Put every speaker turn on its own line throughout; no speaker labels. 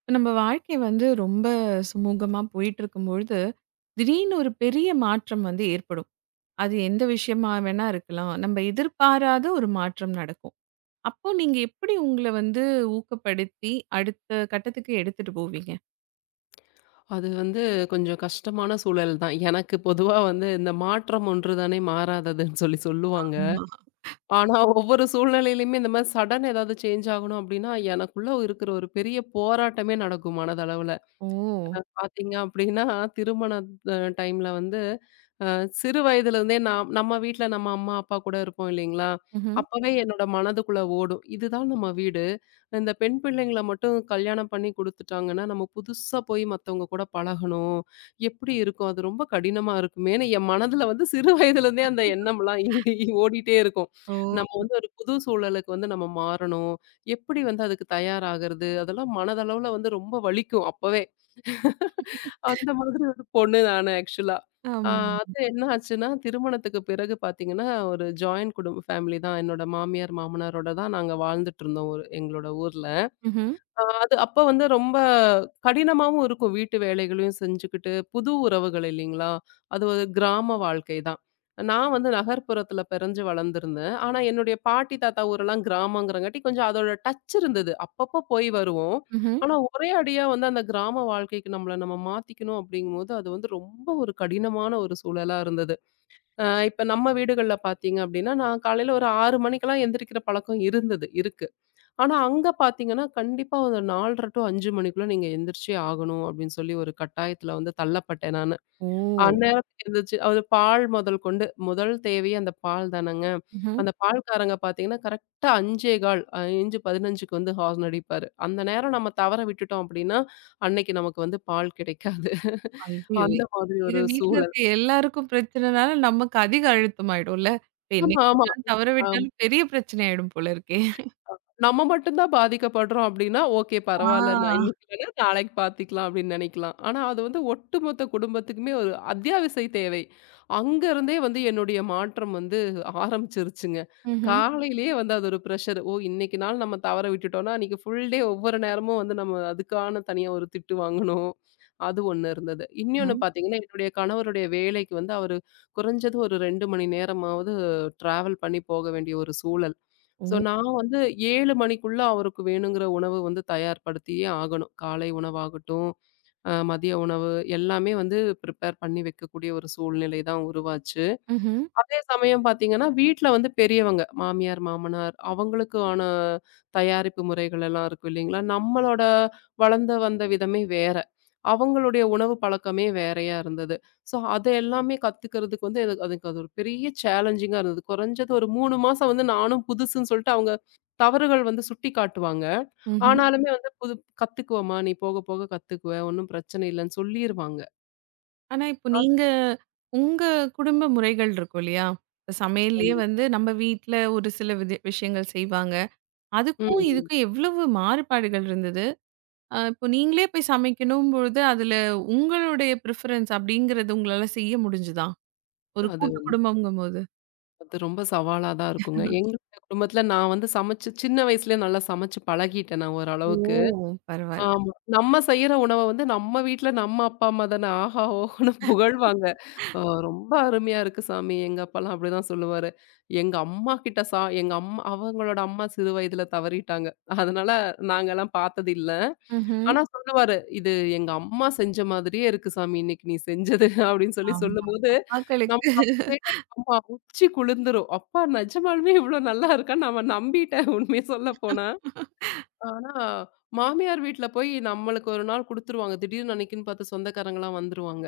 இப்ப நம்ம வாழ்க்கை வந்து ரொம்ப சுமூகமா போயிட்டு இருக்கும்பொழுது, திடீர்னு ஒரு பெரிய மாற்றம் வந்து ஏற்படும். அது எந்த விஷயமா வேணா இருக்கலாம். நம்ம எதிர்பாராத ஒரு மாற்றம் நடக்கும். அப்போ நீங்க எப்படி உங்கள வந்து ஊக்கப்படுத்தி அடுத்த கட்டத்துக்கு எடுத்துட்டு போவீங்க?
அது வந்து கொஞ்சம் கஷ்டமான சூழல் தான். எனக்கு பொதுவா வந்து இந்த மாற்றம் ஒன்று தானே மாறாததுன்னு சொல்லி சொல்லுவாங்க.
ஆமா.
ஆனா ஒவ்வொரு சூழ்நிலையிலயுமே இந்த மாரி சடன் ஏதாவது சேஞ்ச் ஆகணும் அப்டின்னா, எனக்குள்ள இருக்கிற ஒரு பெரிய போராட்டமே நடக்கும் மனதளவுல.
ஓ!
பார்த்தீங்க அப்டின்னா, திருமண டைம்ல வந்து அ சிறு வயதிலிருந்தே நாம் நம்ம வீட்ல நம்ம அம்மா, அப்பா கூட இருப்போம் இல்லைங்களா?
ம்ஹ்ம்.
அப்பவே என்னோட மனதுக்குள்ள ஓடும். இதுதான் நம்ம வீடு. இந்த பெண் பிள்ளைங்கள மட்டும் கல்யாணம் பண்ணி குடுத்துட்டாங்கன்னா, நம்ம புதுசா போய் மத்தவங்க கூட பழகணும். எப்படி இருக்கும்? அது ரொம்ப கடினமா இருக்குமேன்னு என் மனதுல வந்து சிறு வயதிலிருந்தே அந்த எண்ணம்லாம் ஓடிட்டே இருக்கும்.
ஓ!
நம்ம வந்து ஒரு புது சூழலுக்கு வந்து நம்ம மாறணும். எப்படி வந்து அதுக்கு தயாராகறது? அதெல்லாம் மனதளவுல வந்து ரொம்ப வலிக்கும் அப்பவே. அந்த மாதிரி ஒரு பொண்ணு நானு ஆக்சுவலா. ஆ
ஆம்.
அது என்ன ஆச்சுன்னா, திருமணத்துக்கு பிறகு பார்த்தீங்கன்னா, ஒரு ஜாயிண்ட் குடும்ப ஃபேமிலி தான். என்னோட மாமியார், மாமனாரோட தான் நாங்க வாழ்ந்துட்டுருந்தோம் ஒரு எங்களோட ஊர்ல.
ம்ஹ்ம்.
அது அப்ப வந்து ரொம்ப கடினமாவும் இருக்கும். வீட்டு வேலைகளையும் செஞ்சுக்கிட்டு, புது உறவுகள் இல்லைங்களா? அது ஒரு கிராம வாழ்க்கை தான். நான் வந்து நகர்ப்புறத்துல பிறந்து வளர்ந்திருந்தேன். ஆனா, என்னுடைய பாட்டி, தாத்தா ஊரெல்லாம் கிராமங்கிறங்காட்டி கொஞ்சம் அதோட டச் இருந்தது. அப்பப்போ போய் வருவோம்.
ம்ஹ்ம்.
ஆனா, ஒரே அடியா வந்து அந்த கிராம வாழ்க்கைக்கு நம்மள நம்ம மாத்திக்கணும் அப்படிங்கும்போது, அது வந்து ரொம்ப ஒரு கடினமான ஒரு சூழலா இருந்தது. அ இப்ப நம்ம வீடுகள்ல பார்த்தீங்க அப்படின்னா, நான் காலையில ஒரு 6 மணிக்கெல்லாம் எந்திரிக்கிற பழக்கம் இருந்தது. இருக்கு. ஆனா, அங்க பாத்தீங்கன்னா, கண்டிப்பா ஒரு 4:30 டூ 5 மணிக்குள்ள நீங்க எந்திரிச்சே ஆகணும் அப்படின்னு சொல்லி ஒரு கட்டாயத்துல வந்து தள்ளப்பட்டேன் நானு.
ஓ!
அந்நேரத்துக்கு எந்திரிச்சு அது பால் முதல் கொண்டு முதல் தேவையே அந்த பால் தானங்க.
ம்ஹ்ம்.
அந்த பால்காரங்க பாத்தீங்கன்னா, கரெக்ட்டா 5:15 5:15க்கு வந்து ஹார்ன் அடிப்பாரு. அந்த நேரம் நம்ம தவற விட்டுட்டோம் அப்படின்னா, அன்னைக்கு நமக்கு வந்து பால் கிடைக்காது.
ஐயயோ!
அந்த மாதிரி
இது
ஒரு
வீட்ல
சூழல்.
இருக்க எல்லாருக்கும் பிரச்சனைனால நமக்கு அதிக அழுத்தமாயிடும்ல. இப்ப
ஆமா,
என்னைக்கு ஒரு
ஆமா.
நாள் தவற விட்டாலும் பெரிய பிரச்சனை ஆயிடும் போல இருக்கே!
நம்ம மட்டும் தான் பாதிக்கப்படுறோம் அப்படின்னா, ஓகே பரவால்ல. நான்
ஆ.
இன்னைக்கு இல்லன்னா நாளைக்கு பார்த்துக்கலாம் அப்படின்னு நெனைக்கலாம். ஆனா, அது வந்து ஒட்டுமொத்த குடும்பத்துக்குமே ஒரு அத்தியாவசிய தேவை. அங்க இருந்தே வந்து என்னுடைய மாற்றம் வந்து ஆரம்பிச்சிருச்சுங்க.
ம்ஹ்ம்.
காலையிலேயே வந்து அது ஒரு பிரஷர். ஓ! இன்னைக்கு நாள் நம்ம தவற விட்டுட்டோம்னா, அன்னைக்கு ஃபுல் டே ஒவ்வொரு நேரமும் வந்து நம்ம அதுக்கான தனியா ஒரு திட்டு வாங்கணும். அது ஒண்ணு இருந்தது. இன்னொன்னு
ம்ஹ்ம்.
பார்த்தீங்கன்னா, என்னுடைய கணவருடைய வேலைக்கு வந்து அவரு குறைஞ்சது ஒரு 2 மணி நேரமாவது டிராவல் பண்ணி போக வேண்டிய ஒரு சூழல்.
ஓ!
ஸோ நான் வந்து 7 மணிக்குள்ள அவருக்கு வேணுங்கிற உணவு வந்து தயார்படுத்தியே ஆகணும். காலை உணவாகட்டும், மதிய உணவு எல்லாமே வந்து பிரிப்பேர் பண்ணி வைக்கக்கூடிய ஒரு சூழ்நிலை தான் உருவாச்சு.
ம்ஹ்ம்.
அதே சமயம் பார்த்தீங்கன்னா, வீட்ல வந்து பெரியவங்க மாமியார், மாமனார் அவங்களுக்கான தயாரிப்பு முறைகள் எல்லாம் இருக்கும் இல்லைங்களா? நம்மளோட வளர்ந்து வந்த விதமே வேற. அவங்களுடைய உணவு பழக்கமே வேறையா இருந்தது. ஸோ அத எல்லாமே கத்துக்கிறதுக்கு வந்து எனக்கு அதுக்கு அது ஒரு பெரிய சேலஞ்சிங்கா இருந்தது. குறைஞ்சது ஒரு 3 மாசம் வந்து நானும் புதுசுன்னு சொல்லிட்டு அவங்க தவறுகள் வந்து சுட்டி காட்டுவாங்க.
ம்ஹ்ம்.
ஆனாலுமே வந்து புது "கத்துக்குவம்மா, நீ போக போக கத்துக்குவ. ஒண்ணும் பிரச்சனை இல்லன்னு" சொல்லிருவாங்க.
ஆனா, இப்போ நீங்க உங்க குடும்ப முறைகள் இருக்கும் இல்லையா? இப்ப சமையல்லயே
கண்டிப்
வந்து நம்ம வீட்ல ஒரு சில விதி விஷயங்கள் செய்வாங்க.
ம்,
அதுக்கும்
ம்.
இதுக்கும் எவ்வளவு மாறுபாடுகள் இருந்தது? இப்போ நீங்களே போய் சமைக்கணும் பொழுது, அதுல உங்களுடைய பிரிஃபரன்ஸ் அப்படிங்கிறது உங்களால செய்ய முடிஞ்சுதா? ஒரு
அது
கூட்டு குடும்பம்ங்கும்போது?
அது ரொம்ப சவாலா தான் இருக்குங்க. எங்களுடைய குடும்பத்தில நான் வந்து சமைச்சு சின்ன வயசுலயே நல்லா சமைச்சு பழகிட்டேன் நான்
ஓ!
ஓரளவுக்கு.
பரவால்ல.
ஆமா. நம்ம செய்யற உணவ வந்து நம்ம வீட்ல நம்ம அப்பா, அம்மா தானே ஆஹா! ஓஹோன்னு புகழ்வாங்க. அ ரொம்ப அருமையா இருக்கு சாமி. எங்க அப்பாலாம் அப்படிதான் சொல்லுவாரு. எங்க அம்மா கிட்ட எங்க அம்மா அவங்களோட அம்மா சிறு வயதில தவறிட்டாங்க. அதனால நாங்கலாம் பார்த்தது இல்ல.
ம்ஹ்ம்.
ஆனா சொல்லுவாரு, "இது எங்க அம்மா செஞ்ச மாதிரியே இருக்கு சாமி இன்னைக்கு நீ செஞ்சது" அப்படின்னு சொல்லி
ஆமா.
சொல்லும்போது, நம்ம
மகளுக்கு.
அப்பவே ஆமா உச்சி குளிர்ந்துரும். அப்பா நிஜமாலுமே இவ்வளோ நல்லா இருக்கான்னு நம்ம நம்பிட்டேன் உண்மைய சொல்ல போனா. ஆனா, மாமியார் வீட்ல போய் நம்மளுக்கு ஒரு நாள் குடுத்துருவாங்க. திடீர்னு அன்னைக்குன்னு பார்த்து சொந்தக்காரங்கலாம் வந்துருவாங்க.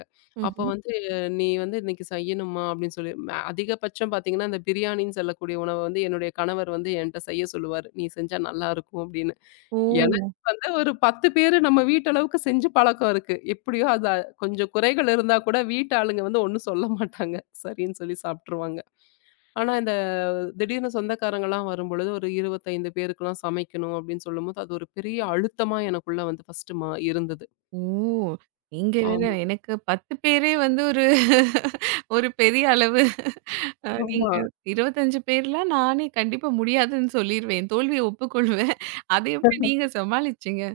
அப்ப
ம்ஹ்ம்.
வந்து "நீ வந்து இன்னைக்கு செய்யணும்மா" அப்படின்னு சொல்லி அதிகபட்சம் பார்த்தீங்கன்னா, அந்த பிரியாணின்னு சொல்லக்கூடிய உணவ வந்து என்னுடைய கணவர் வந்து என்ட்ட செய்ய சொல்லுவாரு. "நீ செஞ்சா நல்லாருக்கும்" அப்படின்னு. எனக்கு
ஓ!
வந்து ஒரு 10 பேரு நம்ம வீட்டளவுக்கு செஞ்சு பழக்கம் இருக்கு. எப்படியோ அது கொஞ்சம் குறைகள் இருந்தா கூட வீட்டு ஆளுங்க வந்து ஒண்ணும் சொல்ல மாட்டாங்க. சரின்னு சொல்லி சாப்ட்டுருவாங்க. ஆனா, இந்த திடீர்னு சொந்தக்காரங்கலாம் வரும்பொழுது, ஒரு 25 பேருக்குலாம் சமைக்கணும் அப்படின்னு சொல்லும்போது, அது ஒரு பெரிய அழுத்தமா எனக்குள்ள வந்து ஃபர்ஸ்ட்டு மா இருந்தது.
ஓ! நீங்க வேற
ஆமா,
எனக்கு 10 பேரே வந்து ஒரு ஒரு பெரிய அளவு நீங்க
ஆமா.
25 பேர்லாம் நானே கண்டிப்பா முடியாதுன்னு சொல்லிருவேன். தோல்விய ஒப்புக்கொள்வேன். அத எப்படி நீங்க சமாளிச்சீங்க?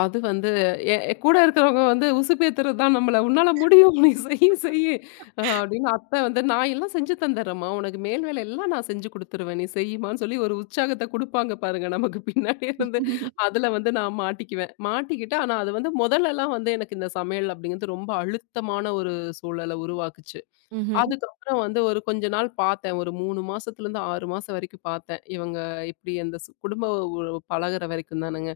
அது வந்து என் கூட இருக்கிறவங்க வந்து உசுப்பேத்துறது தான் நம்மள. "உன்னால முடியும். நீ செய்யி செய்யி" அப்படின்னு அத்தை வந்து, "நான் எல்லாம் செஞ்சு தந்துர்றேம்மா. உனக்கு மேல் வேலை எல்லாம் நான் செஞ்சு குடுத்துருவேன். நீ செய்யுமான்னு" சொல்லி ஒரு உற்சாகத்த குடுப்பாங்க பாருங்க நமக்கு பின்னாடி இருந்து. அதுல வந்து நான் மாட்டிக்குவேன். மாட்டிக்கிட்டு ஆனா அது வந்து முதல்லலாம் வந்து எனக்கு இந்த சமையல் அப்படிங்கிறது ரொம்ப அழுத்தமான ஒரு சூழல உருவாக்குச்சு.
ம்ஹ்ம்.
அதுக்கப்புறம் வந்து ஒரு கொஞ்ச நாள் பார்த்தேன். ஒரு 3 மாசத்துலேருந்து 6 மாசம் வரைக்கும் பார்த்தேன். இவங்க இப்படி அந்த குடும்ப உறவு பழகுற வரைக்கும் தானங்க.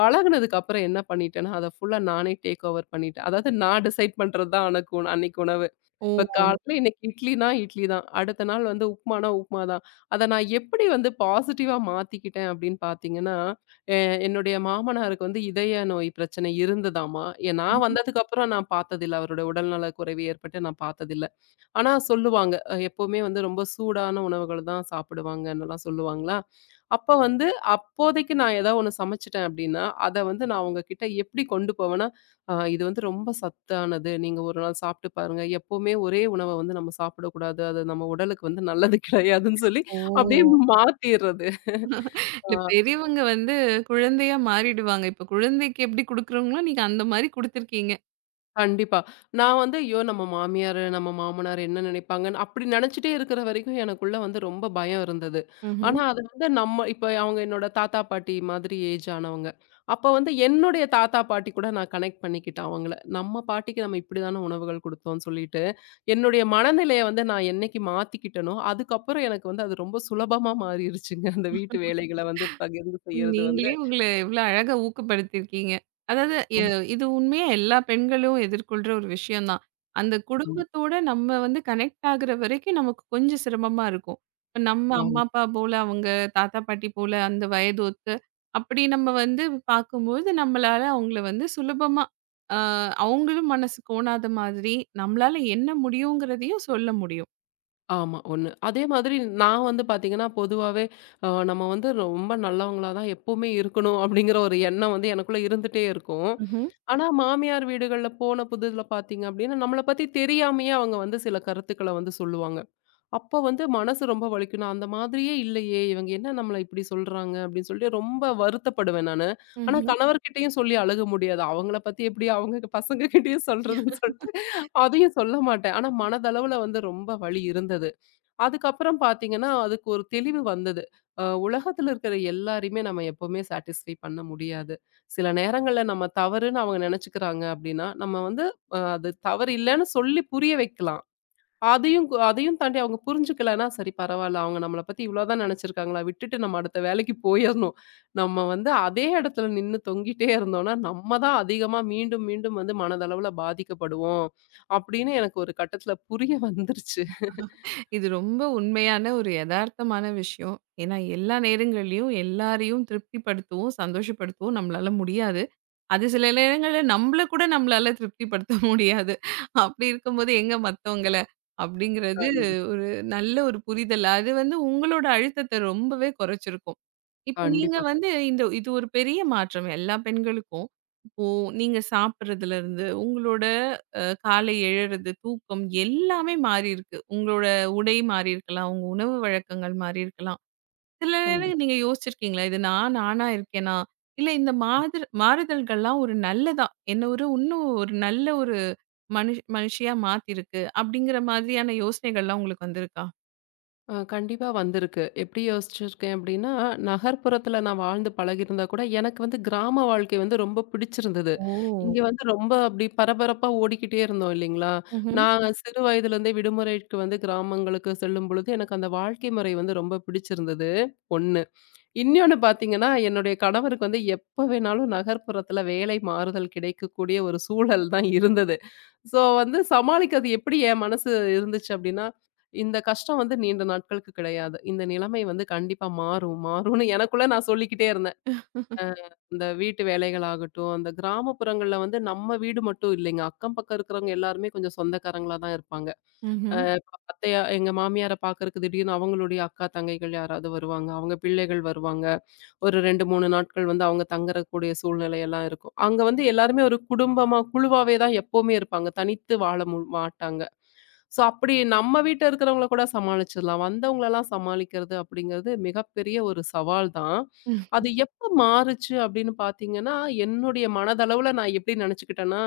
பழகுனதுக்கு அப்புறம் என்ன பண்ணிட்டேன்னா, அத ஃபுல்லா நானே டேக் ஓவர் பண்ணிட்டேன். அதாவது நான் டிசைட் பண்றது தான் அனக்கு உண அன்னைக்கு உணவு.
ஓ!
இப்ப காலையில இன்னைக்கு இட்லினா இட்லி தான். அடுத்த நாள் வந்து உப்புமானா உப்புமா தான். அத நான் எப்படி வந்து பாசிட்டிவா மாத்திக்கிட்டேன் அப்படின்னு பார்த்தீங்கன்னா, எ என்னுடைய மாமனாருக்கு வந்து இதய நோய் பிரச்சனை இருந்ததாமா. ஏ நான்
ம்ஹ்ம்.
வந்ததுக்கு அப்புறம் நான் பார்த்ததில்ல. அவருடைய உடல்நல குறைவு ஏற்பட்டு நான் பார்த்ததில்ல. ஆனா சொல்லுவாங்க. எப்பவுமே வந்து ரொம்ப சூடான உணவுகள் தான் சாப்பிடுவாங்கன்னுலாம் சொல்லுவாங்களா, அப்ப வந்து அப்போதைக்கு நான் ஏதாவது ஒண்ணு சமைச்சுட்டேன் அப்டின்னா, அத வந்து நான் அவங்க கிட்ட எப்டி கொண்டு போவேன்னா, இது வந்து ரொம்ப சத்தானது. நீங்க ஒரு நாள் சாப்ட்டு பாருங்க. எப்பவுமே ஒரே உணவ வந்து நம்ம சாப்பிடக்கூடாது. அது நம்ம உடலுக்கு வந்து நல்லது கிடையாதுன்னு" சொல்லி
ஓ!
அப்டியே மாத்திர்றது.
இல்ல
ஆ.
பெரியவங்க வந்து குழந்தையா மாறிடுவாங்க. இப்ப குழந்தைக்கு எப்படி குடுக்குறோங்களோ, நீங்க அந்த மாரி குடுத்துருக்கீங்க.
கண்டிப்பா. நான் வந்து, ஐயோ! நம்ம மாமியாரு, நம்ம மாமனார் என்ன நினைப்பாங்கன்னு அப்படி நினைச்சுட்டே இருக்கிற வரைக்கும் எனக்குள்ள வந்து ரொம்ப பயம் இருந்தது.
ம்ஹ்ம்.
ஆனா, அது வந்து நம்ம இப்ப அவங்க என்னோட தாத்தா, பாட்டி மாதிரி ஏஜ் ஆனவங்க. அப்ப வந்து என்னுடைய தாத்தா, பாட்டி கூட நான் கனெக்ட் பண்ணிக்கிட்டேன் அவங்கள. நம்ம பாட்டிக்கு நம்ம இப்படிதான உணவுகள் குடுத்தோம்னு சொல்லிட்டு, என்னுடைய மனநிலைய வந்து நான் என்னைக்கு மாத்திக்கிட்டேனோ, அதுக்கப்புறம் எனக்கு வந்து அது ரொம்ப சுலபமா மாறிருச்சுங்க. அந்த வீட்டு வேலைகள வந்து பகிர்ந்து செய்யறது வந்து.
நீங்களே உங்கள இவ்ளோ அழகா ஊக்கப்படுத்தியிருக்கீங்க. அதாவது, எ
ஆமா.
இது உண்மையா எல்லா பெண்களும் எதிர்கொள்ற ஒரு விஷயம் தான். அந்த
ம்.
குடும்பத்தோட நம்ம வந்து கனெக்ட் ஆகுற வரைக்கும் நமக்கு கொஞ்சம் சிரமமா இருக்கும். இப்ப நம்ம
ஆமா.
அம்மா, அப்பா போல, அவங்க தாத்தா, பாட்டி போல அந்த வயது ஒத்து அப்படி நம்ம வந்து பார்க்கும்போது நம்மளால அவங்கள வந்து சுலபமா, அ அவங்களும் மனசு கோணாத மாதிரி நம்மளால என்ன முடியுங்கிறதையும் சொல்ல முடியும்.
ஆமா, 1. அதே மாதிரி நான் வந்து பார்த்தீங்கன்னா, பொதுவாவே நம்ம வந்து ரொம்ப நல்லவங்களா தான் எப்பவுமே இருக்கணும் அப்படிங்கிற ஒரு எண்ணம் வந்து எனக்குள்ள இருந்துட்டே இருக்கும். ஆனா, மாமியார் வீடுகள்ல போன புதுல பார்த்தீங்க அப்படின்னா, நம்மள பத்தி தெரியாமயே அவங்க வந்து சில கருத்துக்கள வந்து சொல்லுவாங்க. அப்ப வந்து மனசு ரொம்ப வலிக்கும். "நான் அந்த மாதிரியே இல்லையே, இவங்க என்ன நம்மள இப்படி சொல்றாங்க?" அப்படின்னு சொல்லிட்டு ரொம்ப வருத்தப்படுவேன் நானு. ஆனா,
ம்ஹ்ம்.
கணவர்கிட்டயும் சொல்லி அழுக முடியாது. அவங்கள பத்தி எப்படி அவங்க பசங்ககிட்டயும் சொல்றதுன்னு சொல்லிட்டு அதையும் சொல்ல மாட்டேன். ஆனா, மனதளவுல வந்து ரொம்ப வலி இருந்தது. அதுக்கப்புறம் பார்த்தீங்கன்னா, அதுக்கு ஒரு தெளிவு வந்தது. உலகத்துல இருக்கிற எல்லாரையுமே நம்ம எப்பவுமே சாட்டிஸ்ஃபை பண்ண முடியாது. சில நேரங்கள்ல நம்ம தவறுன்னு அவங்க நெனச்சுக்கிறாங்க அப்டின்னா, நம்ம வந்து அது தவறு இல்லன்னு சொல்லி புரிய வைக்கலாம். அதையும் தாண்டி அவங்க புரிஞ்சுக்கலன்னா, சரி பரவால்ல. அவங்க நம்மள பத்தி இவ்ளோதான் நெனச்சிருக்காங்களா? விட்டுட்டு நம்ம அடுத்த வேலைக்கு போயிறணும். நம்ம வந்து அதே இடத்துல நின்னு தொங்கிட்டே இருந்தோம்னா, நம்ம தான் அதிகமா மீண்டும், மீண்டும் வந்து மனதளவுல பாதிக்கப்படுவோம். அப்டின்னு எனக்கு ஒரு கட்டத்துல புரிய வந்துருச்சு.
இது ரொம்ப உண்மையான ஒரு எதார்த்தமான விஷயம். ஏன்னா, எல்லா நேரங்கள்லயும் எல்லாரையும் திருப்திப்படுத்தவும், சந்தோஷப்படுத்தவும் நம்மளால முடியாது. அது சில நேரங்கள்ல நம்மள கூட நம்மளால திருப்திப்படுத்த முடியாது. அப்படி இருக்கும்போது எங்க மத்தவங்கள? அப்படிங்கிறது ஒரு நல்ல ஒரு புரிதல். அது வந்து உங்களோட அழுத்தத்த ரொம்பவே குறைச்சிருக்கும். இப்ப நீங்க
கண்டிப்பா.
வந்து இந்த இது ஒரு பெரிய மாற்றம் எல்லா பெண்களுக்கும். இப்போ நீங்க சாப்பிடுறதுல இருந்து, உங்களோட காலை எழுறது, தூக்கம் எல்லாமே மாறியிருக்கு. உங்களோட உடை மாறியிருக்கலாம். உங்க உணவு வழக்கங்கள் மாறியிருக்கலாம். சில
கண்டி
நேரம் நீங்க யோசிச்சிருக்கீங்களா? இது நான் நானா இருக்கேனா? இல்ல இந்த மாதிரி மாறுதல்கள்லாம் ஒரு நல்லதா? என்ன ஒரு இன்னும் ஒரு நல்ல ஒரு மனுஷியா மாத்திருக்கு. அப்படிங்கிற மாதிரியான யோசனைகள்லாம் உங்களுக்கு வந்திருக்கா?
கண்டிப்பா வந்திருக்கு. எப்படி யோசிச்சிருக்கேன் அப்படின்னா, நகர்ப்புறத்துல நான் வாழ்ந்து பழகியிருந்தா கூட, எனக்கு வந்து கிராம வாழ்க்கை வந்து ரொம்ப பிடிச்சிருந்தது.
ஓ!
இங்க வந்து ரொம்ப அப்படி பரபரப்பா ஓடிக்கிட்டே இருந்தோம் இல்லைங்களா?
ம்ஹ்ம்.
நான் சிறு வயதிலிருந்தே விடுமுறைக்கு வந்து கிராமங்களுக்கு செல்லும்பொழுது, எனக்கு அந்த வாழ்க்கை முறை வந்து ரொம்ப பிடிச்சிருந்தது. 1 இன்னொன்னு பார்த்தீங்கன்னா, என்னுடைய கணவருக்கு வந்து எப்ப வேணாலும் நகர்ப்புறத்துல வேலை மாறுதல் கிடைக்கக்கூடிய ஒரு சூழல் தான் இருந்தது. ஸோ வந்து சமாளிக்கிறது எப்படி என் மனசு இருந்துச்சு அப்டின்னா, இந்த கஷ்டம் வந்து நீண்ட நாட்களுக்கு கிடையாது. இந்த நிலைமை வந்து கண்டிப்பா மாறும், மாறும்னு எனக்குள்ள நான் சொல்லிக்கிட்டே இருந்தேன். அ இந்த வீட்டு வேலைகள் ஆகட்டும், அந்த கிராமப்புறங்கள்ல வந்து நம்ம வீடு மட்டும் இல்லைங்க. அக்கம் பக்கம் இருக்கிறவங்க எல்லாருமே கொஞ்சம் சொந்தக்காரங்களா தான் இருப்பாங்க.
ம்ஹ்ம்.
இப்ப அத்தையா எங்க மாமியார பார்க்கறக்கு திடீர்னு அவங்களுடைய அக்கா, தங்கைகள் யாராவது வருவாங்க. அவங்க பிள்ளைகள் வருவாங்க. ஒரு 2, 3 நாட்கள் வந்து அவங்க தங்கக்கூடிய சூழ்நிலை எல்லாம் இருக்கும். அங்க வந்து எல்லாருமே ஒரு குடும்பமா, குழுவாவே தான் எப்பவுமே இருப்பாங்க. தனித்து வாழ மாட்டாங்க. ஸோ அப்படி நம்ம வீட்ல இருக்கிறவங்கள கூட சமாளிச்சிடலாம். வந்தவங்களலாம் சமாளிக்கிறது அப்படிங்கிறது மிகப்பெரிய ஒரு சவால் தான்.
ம்.
அது எப்ப மாறுச்சு அப்படின்னு பார்த்தீங்கன்னா, என்னுடைய மனதளவுல நான் எப்படி நெனச்சுக்கிட்டேன்னா,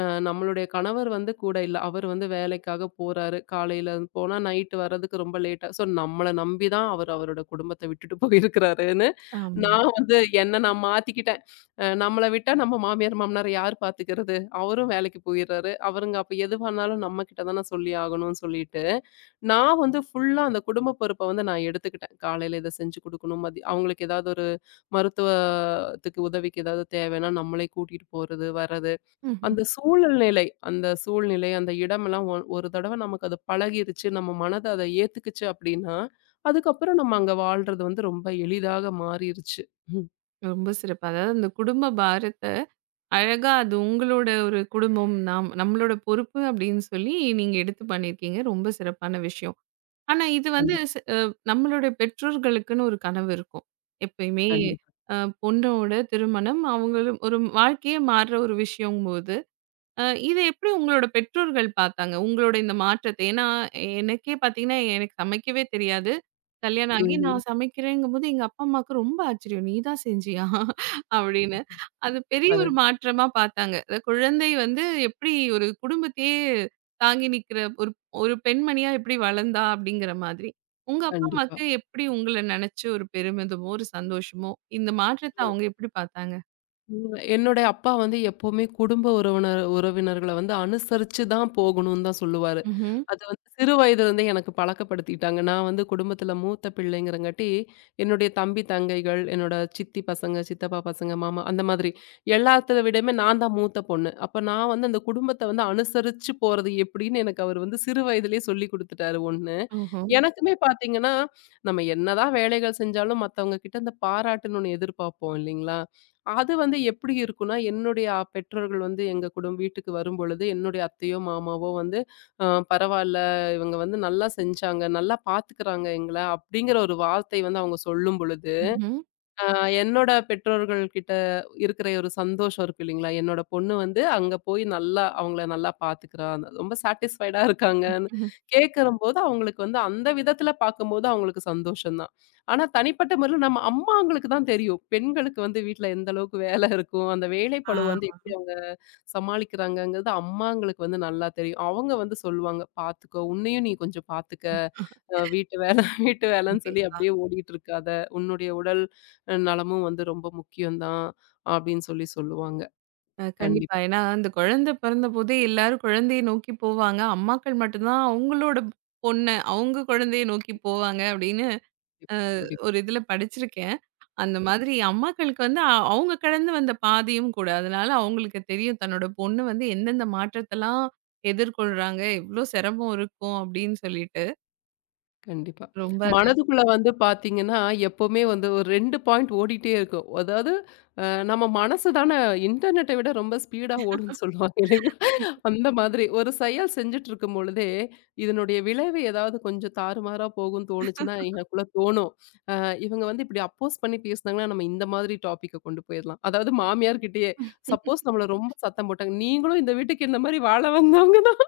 நம்மளுடைய கணவர் வந்து கூட இல்ல. அவர் வந்து வேலைக்காக போறாரு. காலையில போனா நைட் வர்றதுக்கு ரொம்ப லேட்டா ஸோ நம்மள நம்பி தான் அவர் அவரோட குடும்பத்த விட்டுட்டு போயிருக்கிறாருன்னு,
ஆமா.
நான் வந்து என்ன நான் மாத்திக்கிட்டேன். நம்மள விட்டா நம்ம மாமியார், மாமனார யார் பார்த்துக்கிறது? அவரும் வேலைக்கு போயிறாரு. அவருங்க அப்ப எதுவானாலும் நம்ம கிட்ட தான சொல்லி ஆகணும்னு சொல்லிட்டு, நான் வந்து ஃபுல்லா அந்த குடும்ப பொறுப்ப வந்து நான் எடுத்துக்கிட்டேன். காலையில இத செஞ்சு குடுக்கணும். அவங்களுக்கு ஏதாவது ஒரு மருத்துவத்துக்கு உதவிக்கு ஏதாவது தேவைன்னா, நம்மளே கூட்டிட்டு போறது, வர்றது.
ம்ஹ்ம்.
அந்த சூழ்நிலை அந்த சூழ்நிலை, அந்த இடமெல்லாம் ஒரு தடவ நமக்கு அது பழகிருச்சு, நம்ம மனது அத ஏத்துக்குச்சு அப்டின்னா, அதுக்கப்புறம் நம்ம அங்க வாழ்றது வந்து ரொம்ப எளிதாக மாறிருச்சு. ம்.
ரொம்ப சிறப்பு. அதாவது, அந்த குடும்ப பாரத்த அழகா அது உங்களோட ஒரு குடும்பம், நாம் நம்மளோட பொறுப்பு அப்படின்னு சொல்லி நீங்க எடுத்து பண்ணியிருக்கீங்க. ரொம்ப சிறப்பான விஷயம். ஆனா, இது வந்து
கண்டிப்பா,
ஸ் அ நம்மளுடைய பெற்றோர்களுக்குன்னு ஒரு கனவு இருக்கும். எப்பயுமே
கண்டிப்பா.
அ பொண்ணோட திருமணம் அவங்களும் ஒரு வாழ்க்கையே மாறுற ஒரு விஷயங்கும்போது, அ இத எப்படி உங்களோட பெற்றோர்கள் பார்த்தாங்க? உங்களோட இந்த மாற்றத்த? ஏன்னா, எனக்கே பார்த்தீங்கன்னா, எனக்கு சமைக்கவே தெரியாது. கல்யாணம் ஆகி ம்.
ம்ஹ்ம்.
நான் சமைக்கிறேங்கும்போது, எங்க அப்பா, அம்மாவுக்கு ரொம்ப ஆச்சரியம். "நீ தான் செஞ்சியா?" அப்படின்னு. அது பெரிய
அது
ஒரு மாற்றமா பார்த்தாங்க. குழந்தை வந்து எப்படி ஒரு குடும்பத்தையே தாங்கி நிக்கிற ஒரு ஒரு பெண்மணியா எப்படி வளர்ந்தா? அப்படிங்கிற மாதிரி. உங்க அப்பா,
கண்டிப்பா.
அம்மாவுக்கு எப்படி உங்கள நினைச்சு ஒரு பெருமிதமோ, ஒரு சந்தோஷமோ, இந்த மாற்றத்த அவங்க எப்படி பார்த்தாங்க?
ம். என்னோட அப்பா வந்து எப்பவுமே குடும்ப உறவினர்கள வந்து அனுசரிச்சு தான் போகணும்னு தான் சொல்லுவாரு.
ம்ஹ்ம்.
அது வந்து சிறு வயதிலிருந்தே எனக்கு பழக்கப்படுத்திட்டாங்க. நான் வந்து குடும்பத்தில மூத்த பிள்ளைங்கிறங்காட்டி, என்னுடைய தம்பி, தங்கைகள், என்னோட சித்தி பசங்க, சித்தப்பா பசங்க, மாமா அந்த மாதிரி எல்லாத்த விடயுமே நான் தான் மூத்த பொண்ணு. அப்ப நான் வந்து அந்த குடும்பத்த வந்து அனுசரிச்சு போறது எப்படின்னு எனக்கு அவர் வந்து சிறு வயதிலேயே சொல்லிக் குடுத்துட்டாரு ஒண்ணு. ம்.
ஓஹோ!
எனக்குமே பார்த்தீங்கன்னா, நம்ம என்னதான் வேலைகள் செஞ்சாலும் மத்தவங்க கிட்ட இந்த பாராட்டணும்னு எதிர்பார்ப்போம் இல்லைங்களா? அது வந்து எப்படி இருக்குன்னா, என்னுடைய பெற்றோர்கள் வந்து எங்க குடும் வீட்டுக்கு வரும்பொழுது, என்னுடைய அத்தையோ, மாமாவோ வந்து, "அ பரவால்ல, இவங்க வந்து நல்லா செஞ்சாங்க, நல்லா பாத்துக்கிறாங்க எங்கள" அப்படிங்கிற ஒரு வார்த்தை வந்து அவங்க சொல்லும் பொழுது,
ம்ஹ்ம்.
ஆ என்னோட பெற்றோர்கள் கிட்ட இருக்கிற ஒரு சந்தோஷம் இருக்கு இல்லைங்களா? என்னோட பொண்ணு வந்து அங்க போய் நல்லா அவங்கள நல்லா பார்த்துக்கிறா. ரொம்ப சாட்டிஸ்ஃபைடா இருக்காங்கன்னு
ம்ஹ்ம்.
கேட்கிறம்போது, அவங்களுக்கு வந்து அந்த விதத்தில பார்க்கும்போது அவங்களுக்கு சந்தோஷம் தான். ஆனா தனிப்பட்ட முறையில நம்ம அம்மாங்களுக்கு தான் தெரியும். பெண்களுக்கு வந்து வீட்ல எந்த அளவுக்கு வேலை இருக்கும். அந்த வேலைப்பளு வந்து
ஆ.
எப்படி அவங்க சமாளிக்கிறாங்கங்கிறது அம்மாங்களுக்கு வந்து நல்லா தெரியும். அவங்க வந்து சொல்லுவாங்க, "பார்த்துக்கோ! உன்னையும் நீ கொஞ்சம் பார்த்துக்க." அ வீட்டு வேல வீட்டு வேலைன்னு சொல்லி
கண்டிப்பா.
அப்படியே ஓடிட்டு இருக்காத. உன்னுடைய உடல் நலமும் வந்து ரொம்ப முக்கியம் தான். அப்படின்னு சொல்லி சொல்லுவாங்க.
கண்டிப்பா.
கண்டிப்பா,
ஏன்னா, அந்த குழந்தை பிறந்தபோதே எல்லாரும் குழந்தைய நோக்கி போவாங்க. அம்மாக்கள் மட்டும்தான் அவங்களோட பொண்ண, அவங்க குழந்தைய நோக்கி போவாங்க அப்படின்னு அ
கண்டிப்பா, கண்டிப்பா,
ஒரு இதுல படிச்சிருக்கேன். அந்த மாதிரி அம்மாக்களுக்கு வந்து அவங்க கடந்து வந்த பாதையும் கூட. அதனால அவங்களுக்கு தெரியும் தன்னோட பொண்ணு வந்து எந்தெந்த மாற்றத்தலாம் எதிர்கொள்றாங்க, எவ்ளோ சிரமம் இருக்கும் அப்படின்னு சொல்லிட்டு.
கண்டிப்பா.
ரொம்ப
மனதுக்குள்ள வந்து பார்த்தீங்கன்னா, எப்பவுமே வந்து ஒரு 2 பாயிண்ட் ஓடிட்டே இருக்கும். அதாவது அ நம்ம மனசு தானே இன்டர்நெட்ட விட ரொம்ப ஸ்பீடா ஓடும்ன்னு சொல்லுவாங்க இல்லைங்களா? அந்த மாதிரி ஒரு செயல் செஞ்சுட்டு இருக்கும் பொழுதே, இதனுடைய விளைவு ஏதாவது கொஞ்சம் தாறுமாறா போகும்ன்னு தோணுச்சுன்னா எனக்குள்ள தோணும். இவங்க வந்து இப்படி அப்போஸ் பண்ணி பேசுனாங்கன்னா, நம்ம இந்த மாதிரி டாபிக்க கொண்டு போயிரலாம். அதாவது மாமியார் கிட்டயே, சப்போஸ் நம்மள ரொம்ப சத்தம் போட்டாங்க. "நீங்களும் இந்த வீட்டுக்கு இந்த மாரி வாழ வந்தவங்க தான்"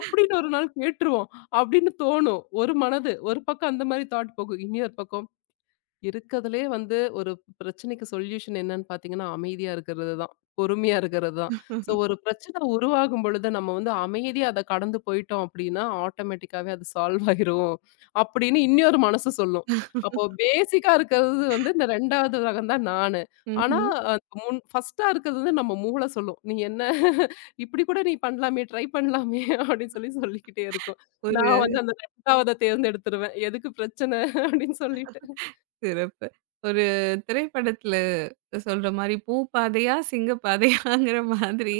அப்படின்னு ஒரு நாள் கேட்டுருவோம். அப்படின்னு தோணும். ஒரு மனது, ஒரு பக்கம் அந்த மாரி தாட் போகும். இனி ஒரு பக்கம் இருக்கறதுலயே வந்து ஒரு பிரச்சனைக்கு சொல்யூஷன் என்னன்னு பார்த்தீங்கன்னா, அமைதியா இருக்கிறது தான். பொறுமையா இருக்கிறது தான். ஸோ ஒரு பிரச்சனை உருவாகும் பொழுது நம்ம வந்து அமைதியா அத கடந்து போயிட்டோம் அப்டின்னா, ஆட்டோமேட்டிக்காவே அது சால்வ் ஆயிரும். அப்டின்னு இன்னொரு மனசு சொல்லும். அப்போ பேசிக்கா இருக்கிறது வந்து இந்த 2வது ரகம் தான் நானு. ஆனா
ம்ஹ்ம்.
அது முன் ஃபர்ஸ்ட்டா இருக்கிறது வந்து நம்ம மூளை சொல்லும். "நீ என்ன இப்டி கூட நீ பண்ணலாமே, ட்ரை பண்ணலாமே" அப்டின்னு சொல்லி சொல்லிக்கிட்டே இருக்கும்.
ஒரு
நான் வந்து அந்த 2வத தேர்ந்தெடுத்துருவேன். எதுக்கு பிரச்சனை அப்டின்னு சொல்லிட்டு.
சிறப்பு. ஒரு திரைப்படத்துல சொல்ற மாரி பூ பாதையா, சிங்க பாதையாங்கிற மாதிரி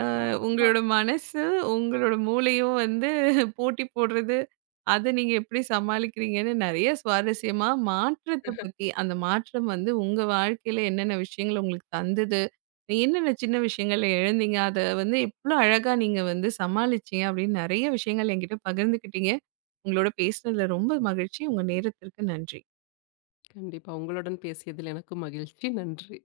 அ உங்களோட மனசு, உங்களோட மூளையும் வந்து போட்டி போடுறது, அத நீங்க எப்படி சமாளிக்கிறீங்கன்னு நெறைய சுவாரஸ்யமா மாற்றத்த பத்தி, அந்த மாற்றம் வந்து உங்க வாழ்க்கையில என்னென்ன விஷயங்கள் உங்களுக்கு தந்தது? என்னென்ன சின்ன விஷயங்கள்ல எழுந்தீங்க? அத வந்து எவ்ளோ அழகா நீங்க வந்து சமாளிச்சீங்க அப்படின்னு நெறைய விஷயங்கள் என்கிட்ட பகிர்ந்துக்கிட்டீங்க. உங்களோட பேசுனதுல ரொம்ப மகிழ்ச்சி. உங்க நேரத்திற்கு நன்றி.
கண்டிப்பா. உங்களுடன் பேசியதில் எனக்கும் மகிழ்ச்சி. நன்றி.